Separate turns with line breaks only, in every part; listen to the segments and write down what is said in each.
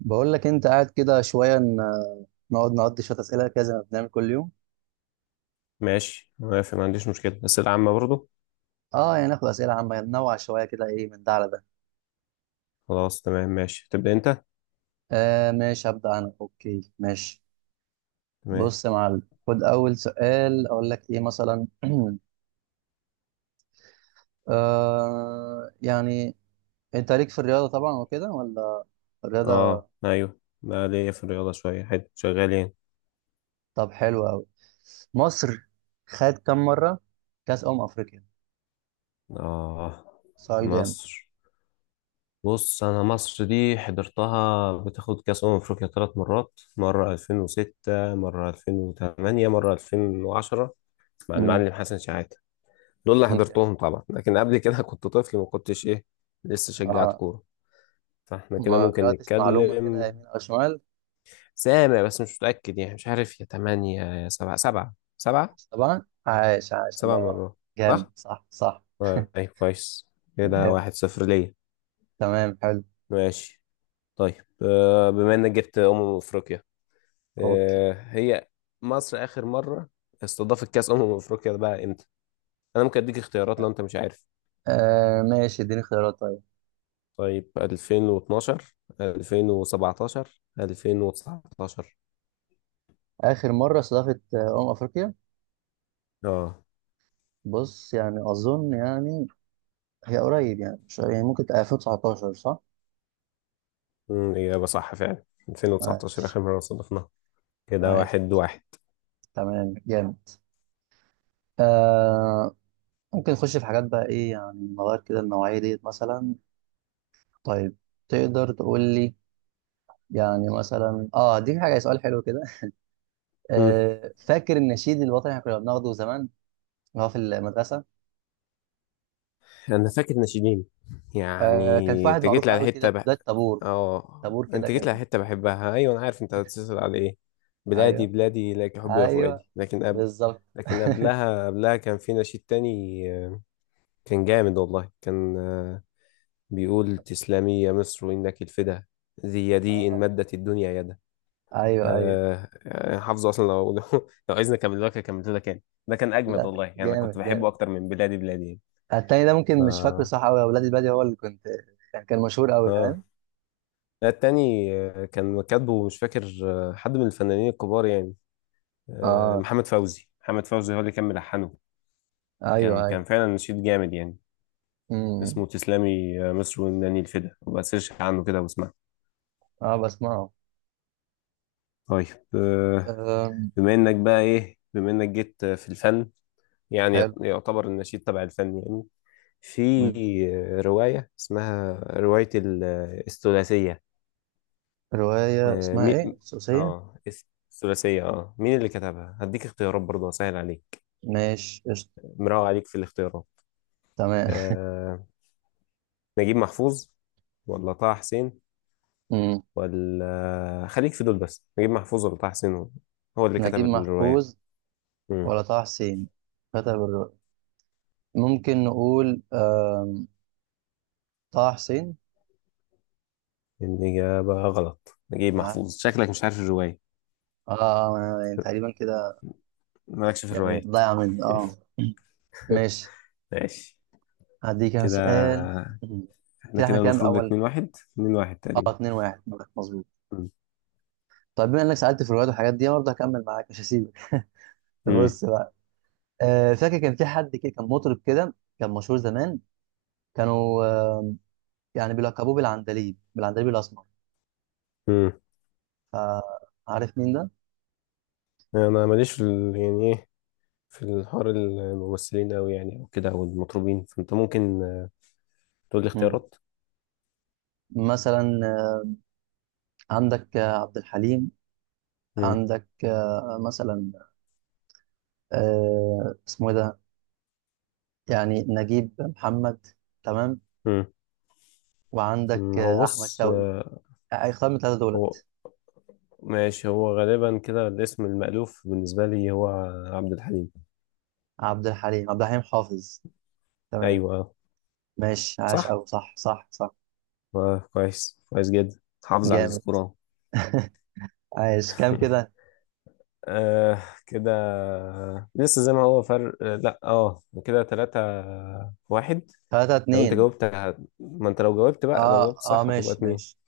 بقول لك انت قاعد كده شويه نقعد نقضي شويه اسئله كده زي ما بنعمل كل يوم.
ماشي، موافق، ما عنديش مشكلة. أسئلة عامة برضو
اه يعني ناخد اسئله عامه، ننوع شويه كده، ايه من ده على ده.
خلاص، تمام ماشي، تبدأ أنت.
ماشي هبدا انا، اوكي ماشي.
تمام.
بص يا معلم، خد اول سؤال اقول لك ايه مثلا. يعني انت ليك في الرياضه طبعا وكده ولا؟ الرياضه.
أيوه، بقى ليا في الرياضة شوية حلو شغالين.
طب حلو قوي. مصر خد كم مره كاس افريقيا؟
آه،
سؤال جامد.
مصر. بص، أنا مصر دي حضرتها بتاخد كأس أمم أفريقيا ثلاث مرات، مرة 2006 مرة 2008 مرة 2010، مع
مم.
المعلم حسن شحاتة. دول اللي
جامد.
حضرتهم طبعا، لكن قبل كده كنت طفل، ما كنتش إيه، لسه شجعت
اه،
كورة. فاحنا كده
ما
ممكن
قرأتش معلومه كده
نتكلم،
يمين او شمال.
سامع بس مش متأكد، يعني مش عارف، يا تمانية يا سبعة سبعة سبعة.
طبعا، عايش عايش، الله
سبع
ينور.
مرات
جامد،
صح؟
صح صح.
طيب كويس، كده
جامد.
واحد صفر ليا.
تمام حلو.
ماشي. طيب بما انك جبت أمم أفريقيا،
اوكي،
هي مصر آخر مرة استضافت كأس أمم أفريقيا ده بقى امتى؟ أنا ممكن أديك اختيارات لو أنت مش عارف.
ماشي اديني خيارات طيب.
طيب 2012 2017 2019.
اخر مره استضافت افريقيا؟
اه.
بص يعني اظن يعني هي قريب يعني مش يعني، ممكن تبقى 2019 صح؟
إجابة صح فعلا، 2019
عايش
آخر مرة استضفناها. كده
عايش
واحد
عايش.
واحد.
تمام جامد. آه ممكن نخش في حاجات بقى، ايه يعني نغير كده النوعيه ديت مثلا. طيب، تقدر تقول لي، يعني مثلا اه دي حاجه، سؤال حلو كده. آه، فاكر النشيد الوطني اللي احنا كنا بناخده زمان هو في المدرسه؟
انا فاكر ناشئين يعني.
آه، كان في واحد
انت جيت
معروف
لي على
قوي كده
حته
في
بح...
بدايه طابور.
اه
طابور كده
انت جيت لي
كان.
على حته بحبها، ايوه انا عارف انت هتتصل على ايه. بلادي
ايوه
بلادي لك حبي يا
ايوه،
فؤادي، لكن قبل،
بالظبط.
لكن قبلها كان في نشيد تاني. آه، كان جامد والله، كان بيقول تسلمي يا مصر انك الفدا، ذي يدي ان
آه.
مدت الدنيا يدا.
ايوه ايوه.
حافظه اصلا لو لو عايزني اكمل لك اكمل لك، يعني ده كان اجمد
لا
والله، يعني انا كنت
جامد
بحبه
جامد.
اكتر من بلادي بلادي يعني.
التاني ده
ف
ممكن مش فاكره صح قوي، اولاد البادي هو اللي كنت يعني كان مشهور قوي،
اه،
فاهم.
لا التاني كان كاتبه مش فاكر، حد من الفنانين الكبار يعني.
اه،
محمد فوزي هو اللي كان ملحنه. كان
ايوه ايوه.
كان فعلا نشيد جامد يعني.
امم.
اسمه تسلمي مصر وناني الفدا، وبقى سيرش عنه كده واسمع.
اه بسمعه.
طيب آه،
أم.
بما انك جيت في الفن، يعني
حلو.
يعتبر النشيد تبع الفن يعني. في
أمم.
رواية اسمها رواية ال- آه، الثلاثية.
روايه
آه،
اسمها
مي...
ايه، السوسيه؟
اه الثلاثية، اه مين اللي كتبها؟ هديك اختيارات برضه اسهل عليك،
ماشي قشطه.
مراوغ عليك في الاختيارات.
تمام.
آه، نجيب محفوظ ولا طه حسين،
أمم.
ولا خليك في دول بس، نجيب محفوظ ولا طه حسين هو اللي
نجيب
كتب الرواية؟
محفوظ
مم.
ولا طه حسين كتب الروايه؟ ممكن نقول طه حسين.
الإجابة غلط، نجيب
اه،
محفوظ. شكلك مش عارف الرواية،
آه، أنا يعني تقريبا كده،
مالكش في
يعني
الروايات.
ضايع مني اه. ماشي،
ماشي.
هديك انا
كده
سؤال. مم.
احنا
كده احنا كام
المفروض
الاول؟
اتنين واحد، اتنين واحد
اه،
تقريبا.
2 1. مظبوط.
مم.
طيب بما انك سالت في الروايات والحاجات دي برضه، هكمل معاك مش هسيبك.
مم.
بص بقى. آه فاكر كان في حد كده كان مطرب كده كان مشهور زمان، كانوا يعني بيلقبوه بالعندليب، بالعندليب الاسمر.
مم.
فعارف مين ده؟
انا ماليش في يعني ايه، في الحوار الممثلين اوي يعني، او كده او المطربين، فانت ممكن تقول لي
مم.
اختيارات.
مثلا عندك عبد الحليم،
مم.
عندك مثلا، اسمه ايه ده، يعني نجيب محمد، تمام،
مم.
وعندك
مم. هو
احمد
بص
شوقي. اختار من الثلاثه
هو
دولت.
ماشي، هو غالبا كده الاسم المألوف بالنسبة لي هو عبد الحليم.
عبد الحليم، عبد الحليم حافظ. تمام.
أيوة آه.
ماشي عاش،
صح،
او صح صح صح.
آه كويس كويس جدا، حافظ على
جامد،
السكور أهو.
عاش كام كده؟
آه كده، لسه زي ما هو، فرق آه، لا اه كده تلاتة واحد.
ثلاثة
لو انت
اتنين.
جاوبت ما انت لو جاوبت بقى، لو
اه
جاوبت
اه،
صح هتبقى
ماشي ماشي.
اتنين.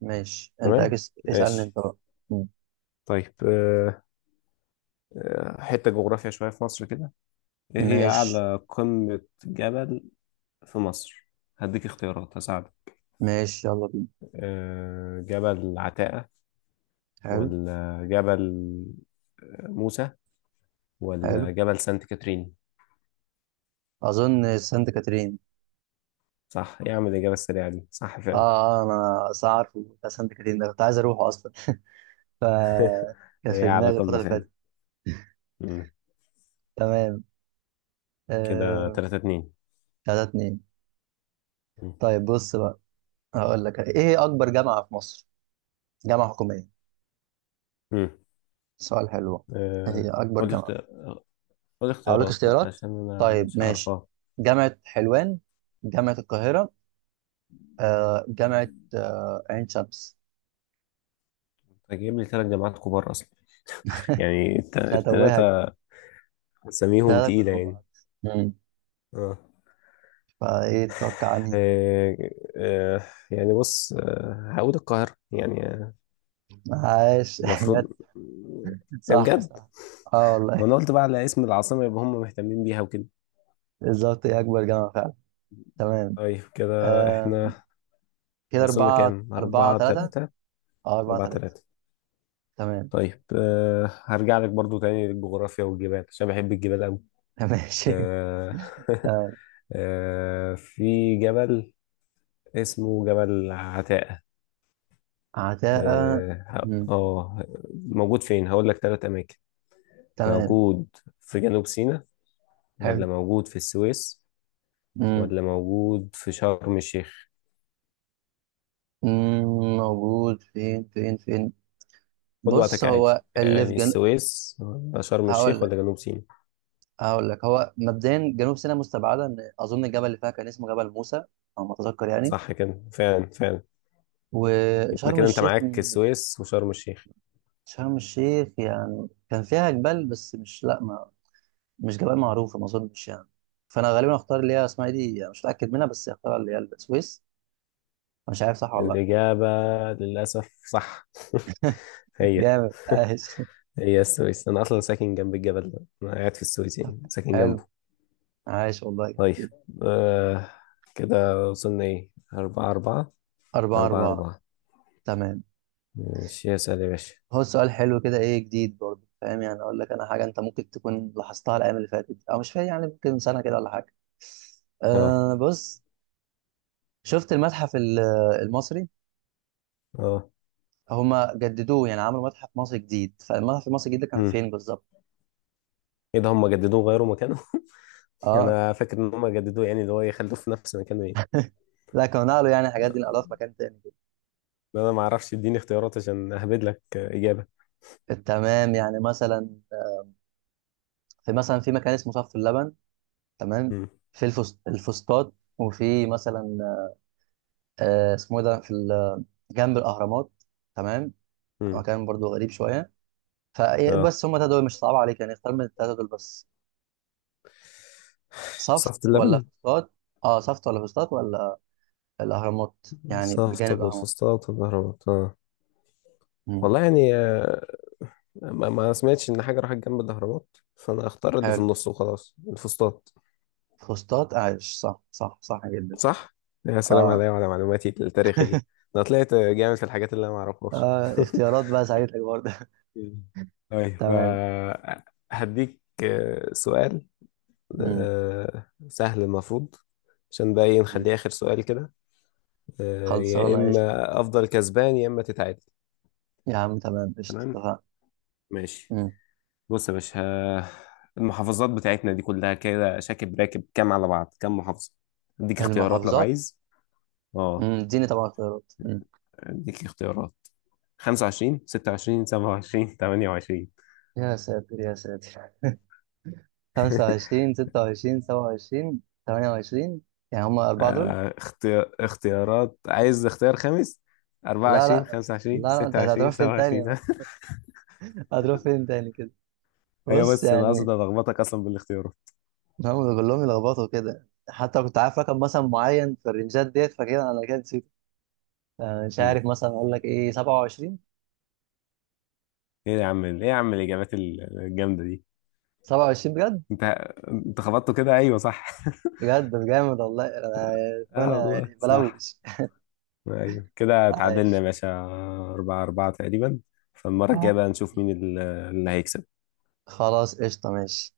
ماشي انت
تمام،
اكس، اسألني
ماشي.
انت بقى. مم.
طيب آه، حتة جغرافيا شوية في مصر كده. ايه هي
ماشي،
أعلى قمة جبل في مصر؟ هديك اختيارات هساعدك.
ماشي يلا بينا.
جبل عتاقة،
حلو.
ولا جبل موسى، ولا
حلو،
جبل سانت كاترين؟
اظن سانت كاترين.
صح، إيه يا عم الإجابة السريعة دي، صح
اه،
فعلا.
انا أصل عارفه بتاع سانت كاترين ده، كنت عايز اروحه اصلا. ف كان
هي
في
على
دماغي الفترة
قولنا
اللي
فعلا.
فاتت.
مم.
تمام.
كده
آه،
تلاتة اتنين.
تلاتة اتنين.
مم.
طيب بص بقى، هقول لك ايه هي اكبر جامعة في مصر، جامعة حكومية؟
مم.
سؤال حلو. ايه هي
آه،
اكبر
قول لي
جامعة؟
اختيار، قول لي
هقول لك
اختيارات
اختيارات.
عشان أنا
طيب
مش
ماشي،
هعرفها.
جامعة حلوان، جامعة القاهرة، جامعة، عين شمس.
أنت جايب لي تلات جامعات كبار أصلا، يعني
مش هتوهك بقى،
التلاتة أساميهم
تلاتة كنا
تقيلة
مع
يعني.
بعض. مم.
اه.
فايه تتوقع عني؟
آه، آه، يعني بص هقول القاهرة يعني،
عاش. جت
المفروض.
صح
بجد،
صح. اه
ما
والله.
انا قلت بقى على اسم العاصمة، يبقى هم مهتمين بيها وكده.
بالظبط، هي اكبر جامعة فعلا. تمام.
طيب كده
آم،
احنا
كده
وصلنا
أربعة
كام؟
أربعة
أربعة
تلاتة.
تلاتة.
اه، أربعة
أربعة
تلاتة.
تلاتة.
تمام.
طيب أه، هرجع لك برضو تاني للجغرافيا والجبال عشان بحب الجبال أوي.
ماشي.
أه.
آه،
أه، في جبل اسمه جبل عتاقة،
عداء.
اه
مم.
موجود فين؟ هقول لك تلات أماكن.
تمام،
موجود في جنوب سيناء،
حلو.
ولا موجود في السويس،
مم.
ولا موجود في شرم الشيخ؟
مم، موجود فين فين فين؟
خد
بص،
وقتك
هو
عادي،
اللي في
يعني
جنوب.
السويس ولا شرم
هقول
الشيخ
لك،
ولا جنوب سيناء.
هقول لك، هو مبدئيا جنوب سيناء مستبعده، ان اظن الجبل اللي فيها كان اسمه جبل موسى، او ما اتذكر يعني.
صح كده فعلا فعلا. يبقى
وشرم
كده انت
الشيخ
معاك
مم.
السويس وشرم الشيخ.
شرم الشيخ يعني كان فيها جبال، بس مش لا ما مش جبال معروفه، ما اظنش يعني. فانا غالبا اختار اللي هي اسمها إيه دي، يعني مش متاكد منها، بس اختار اللي هي السويس. مش عارف صح ولا لا.
الإجابة للأسف صح. هي
جامد عايش.
هي السويس، أنا أصلا ساكن جنب الجبل ده، أنا قاعد في السويس يعني، ساكن
حلو.
جنبه.
عايش والله،
طيب
جامد.
آه، كده وصلنا إيه، أربعة أربعة.
أربعة
أربعة
أربعة.
أربعة.
تمام.
ماشي اسأل يا باشا.
هو سؤال حلو كده، إيه جديد برضه، فاهم يعني أقول لك أنا حاجة أنت ممكن تكون لاحظتها الأيام اللي فاتت، أو مش فاهم يعني ممكن من سنة كده ولا حاجة.
أه.
أه بص، شفت المصري؟
أه.
هما جددوه يعني عملوا متحف مصري جديد، فالمتحف المصري الجديد ده كان
مم.
فين بالظبط؟
إيه ده هم جددوه غيروا مكانه؟
أه
أنا فاكر إن هم جددوه يعني، اللي هو يخلوه في نفس مكانه إيه.
لا، كانوا نقلوا يعني الحاجات دي، نقلوها في مكان تاني كده.
لا انا ما اعرفش، اديني اختيارات عشان اهبد لك اجابه.
تمام يعني مثلا، في مثلا في مكان اسمه صف اللبن، تمام،
امم.
في الفسطاط، وفي مثلا اسمه إيه ده، جنب الأهرامات. تمام. هو
امم.
كان برضو غريب شويه،
اه،
فبس هما التلاتة دول مش صعب عليك يعني، اختار من التلاتة دول بس. صفت
صفت
ولا
اللبن،
فسطاط؟ اه صفت ولا فسطاط ولا الاهرامات، يعني
صفت
بجانب
ولا
الاهرامات.
الفسطاط ولا الاهرامات؟ اه
مم.
والله يعني ما سمعتش ان حاجه راحت جنب الاهرامات، فانا اختار اللي في
حلو.
النص وخلاص، الفسطاط.
فسطاط، عايش صح صح صح جدا.
صح، يا سلام
اه.
عليا وعلى معلوماتي التاريخيه، انا طلعت جامد في الحاجات اللي انا ما اعرفهاش.
آه، اختيارات بقى ساعدتك برضه.
مم. طيب
تمام.
هديك سؤال
مم.
سهل المفروض، عشان بقى إيه،
مم.
نخليه اخر سؤال كده. يا
خلصانه قشطه.
اما افضل كسبان يا اما تتعادل.
يا عم تمام قشطه،
تمام،
اتفقنا.
ماشي.
مم.
بص يا باشا المحافظات بتاعتنا دي كلها كده شاكب راكب كام على بعض، كام محافظة؟ اديك اختيارات لو
المحافظات؟
عايز.
مم،
اه
اديني طبعا اختيارات. مم.
اديك اختيارات: 25 26 27 28.
يا ساتر يا ساتر. 25 26 27 28، يعني هما أربعة دول.
اختيارات، عايز اختيار خامس،
لا
24
لا، لا
25
لا، انت هتروح
26
فين تاني
27.
بقى؟ هتروح فين تاني كده.
هي
بص
بس انا اقصد
يعني،
الخبطك اصلا بالاختيارات.
هم كلهم يلخبطوا كده، حتى كنت عارف رقم مثلا معين في الرنجات ديت، فكده انا كده نسيت. أنا مش
مم.
عارف، مثلا اقول لك ايه، 27.
ايه يا عم، ايه يا عم الاجابات الجامده دي،
27 بجد؟
انت انت خبطته كده، ايوه صح.
بجد جامد والله. انا
اه
أنا
والله
يعني
صح،
بلوش.
ايوه كده اتعادلنا يا
عايش.
باشا، أربعة أربعة تقريبا. فالمرة الجاية
آه.
بقى نشوف مين اللي هيكسب.
خلاص قشطه، ماشي.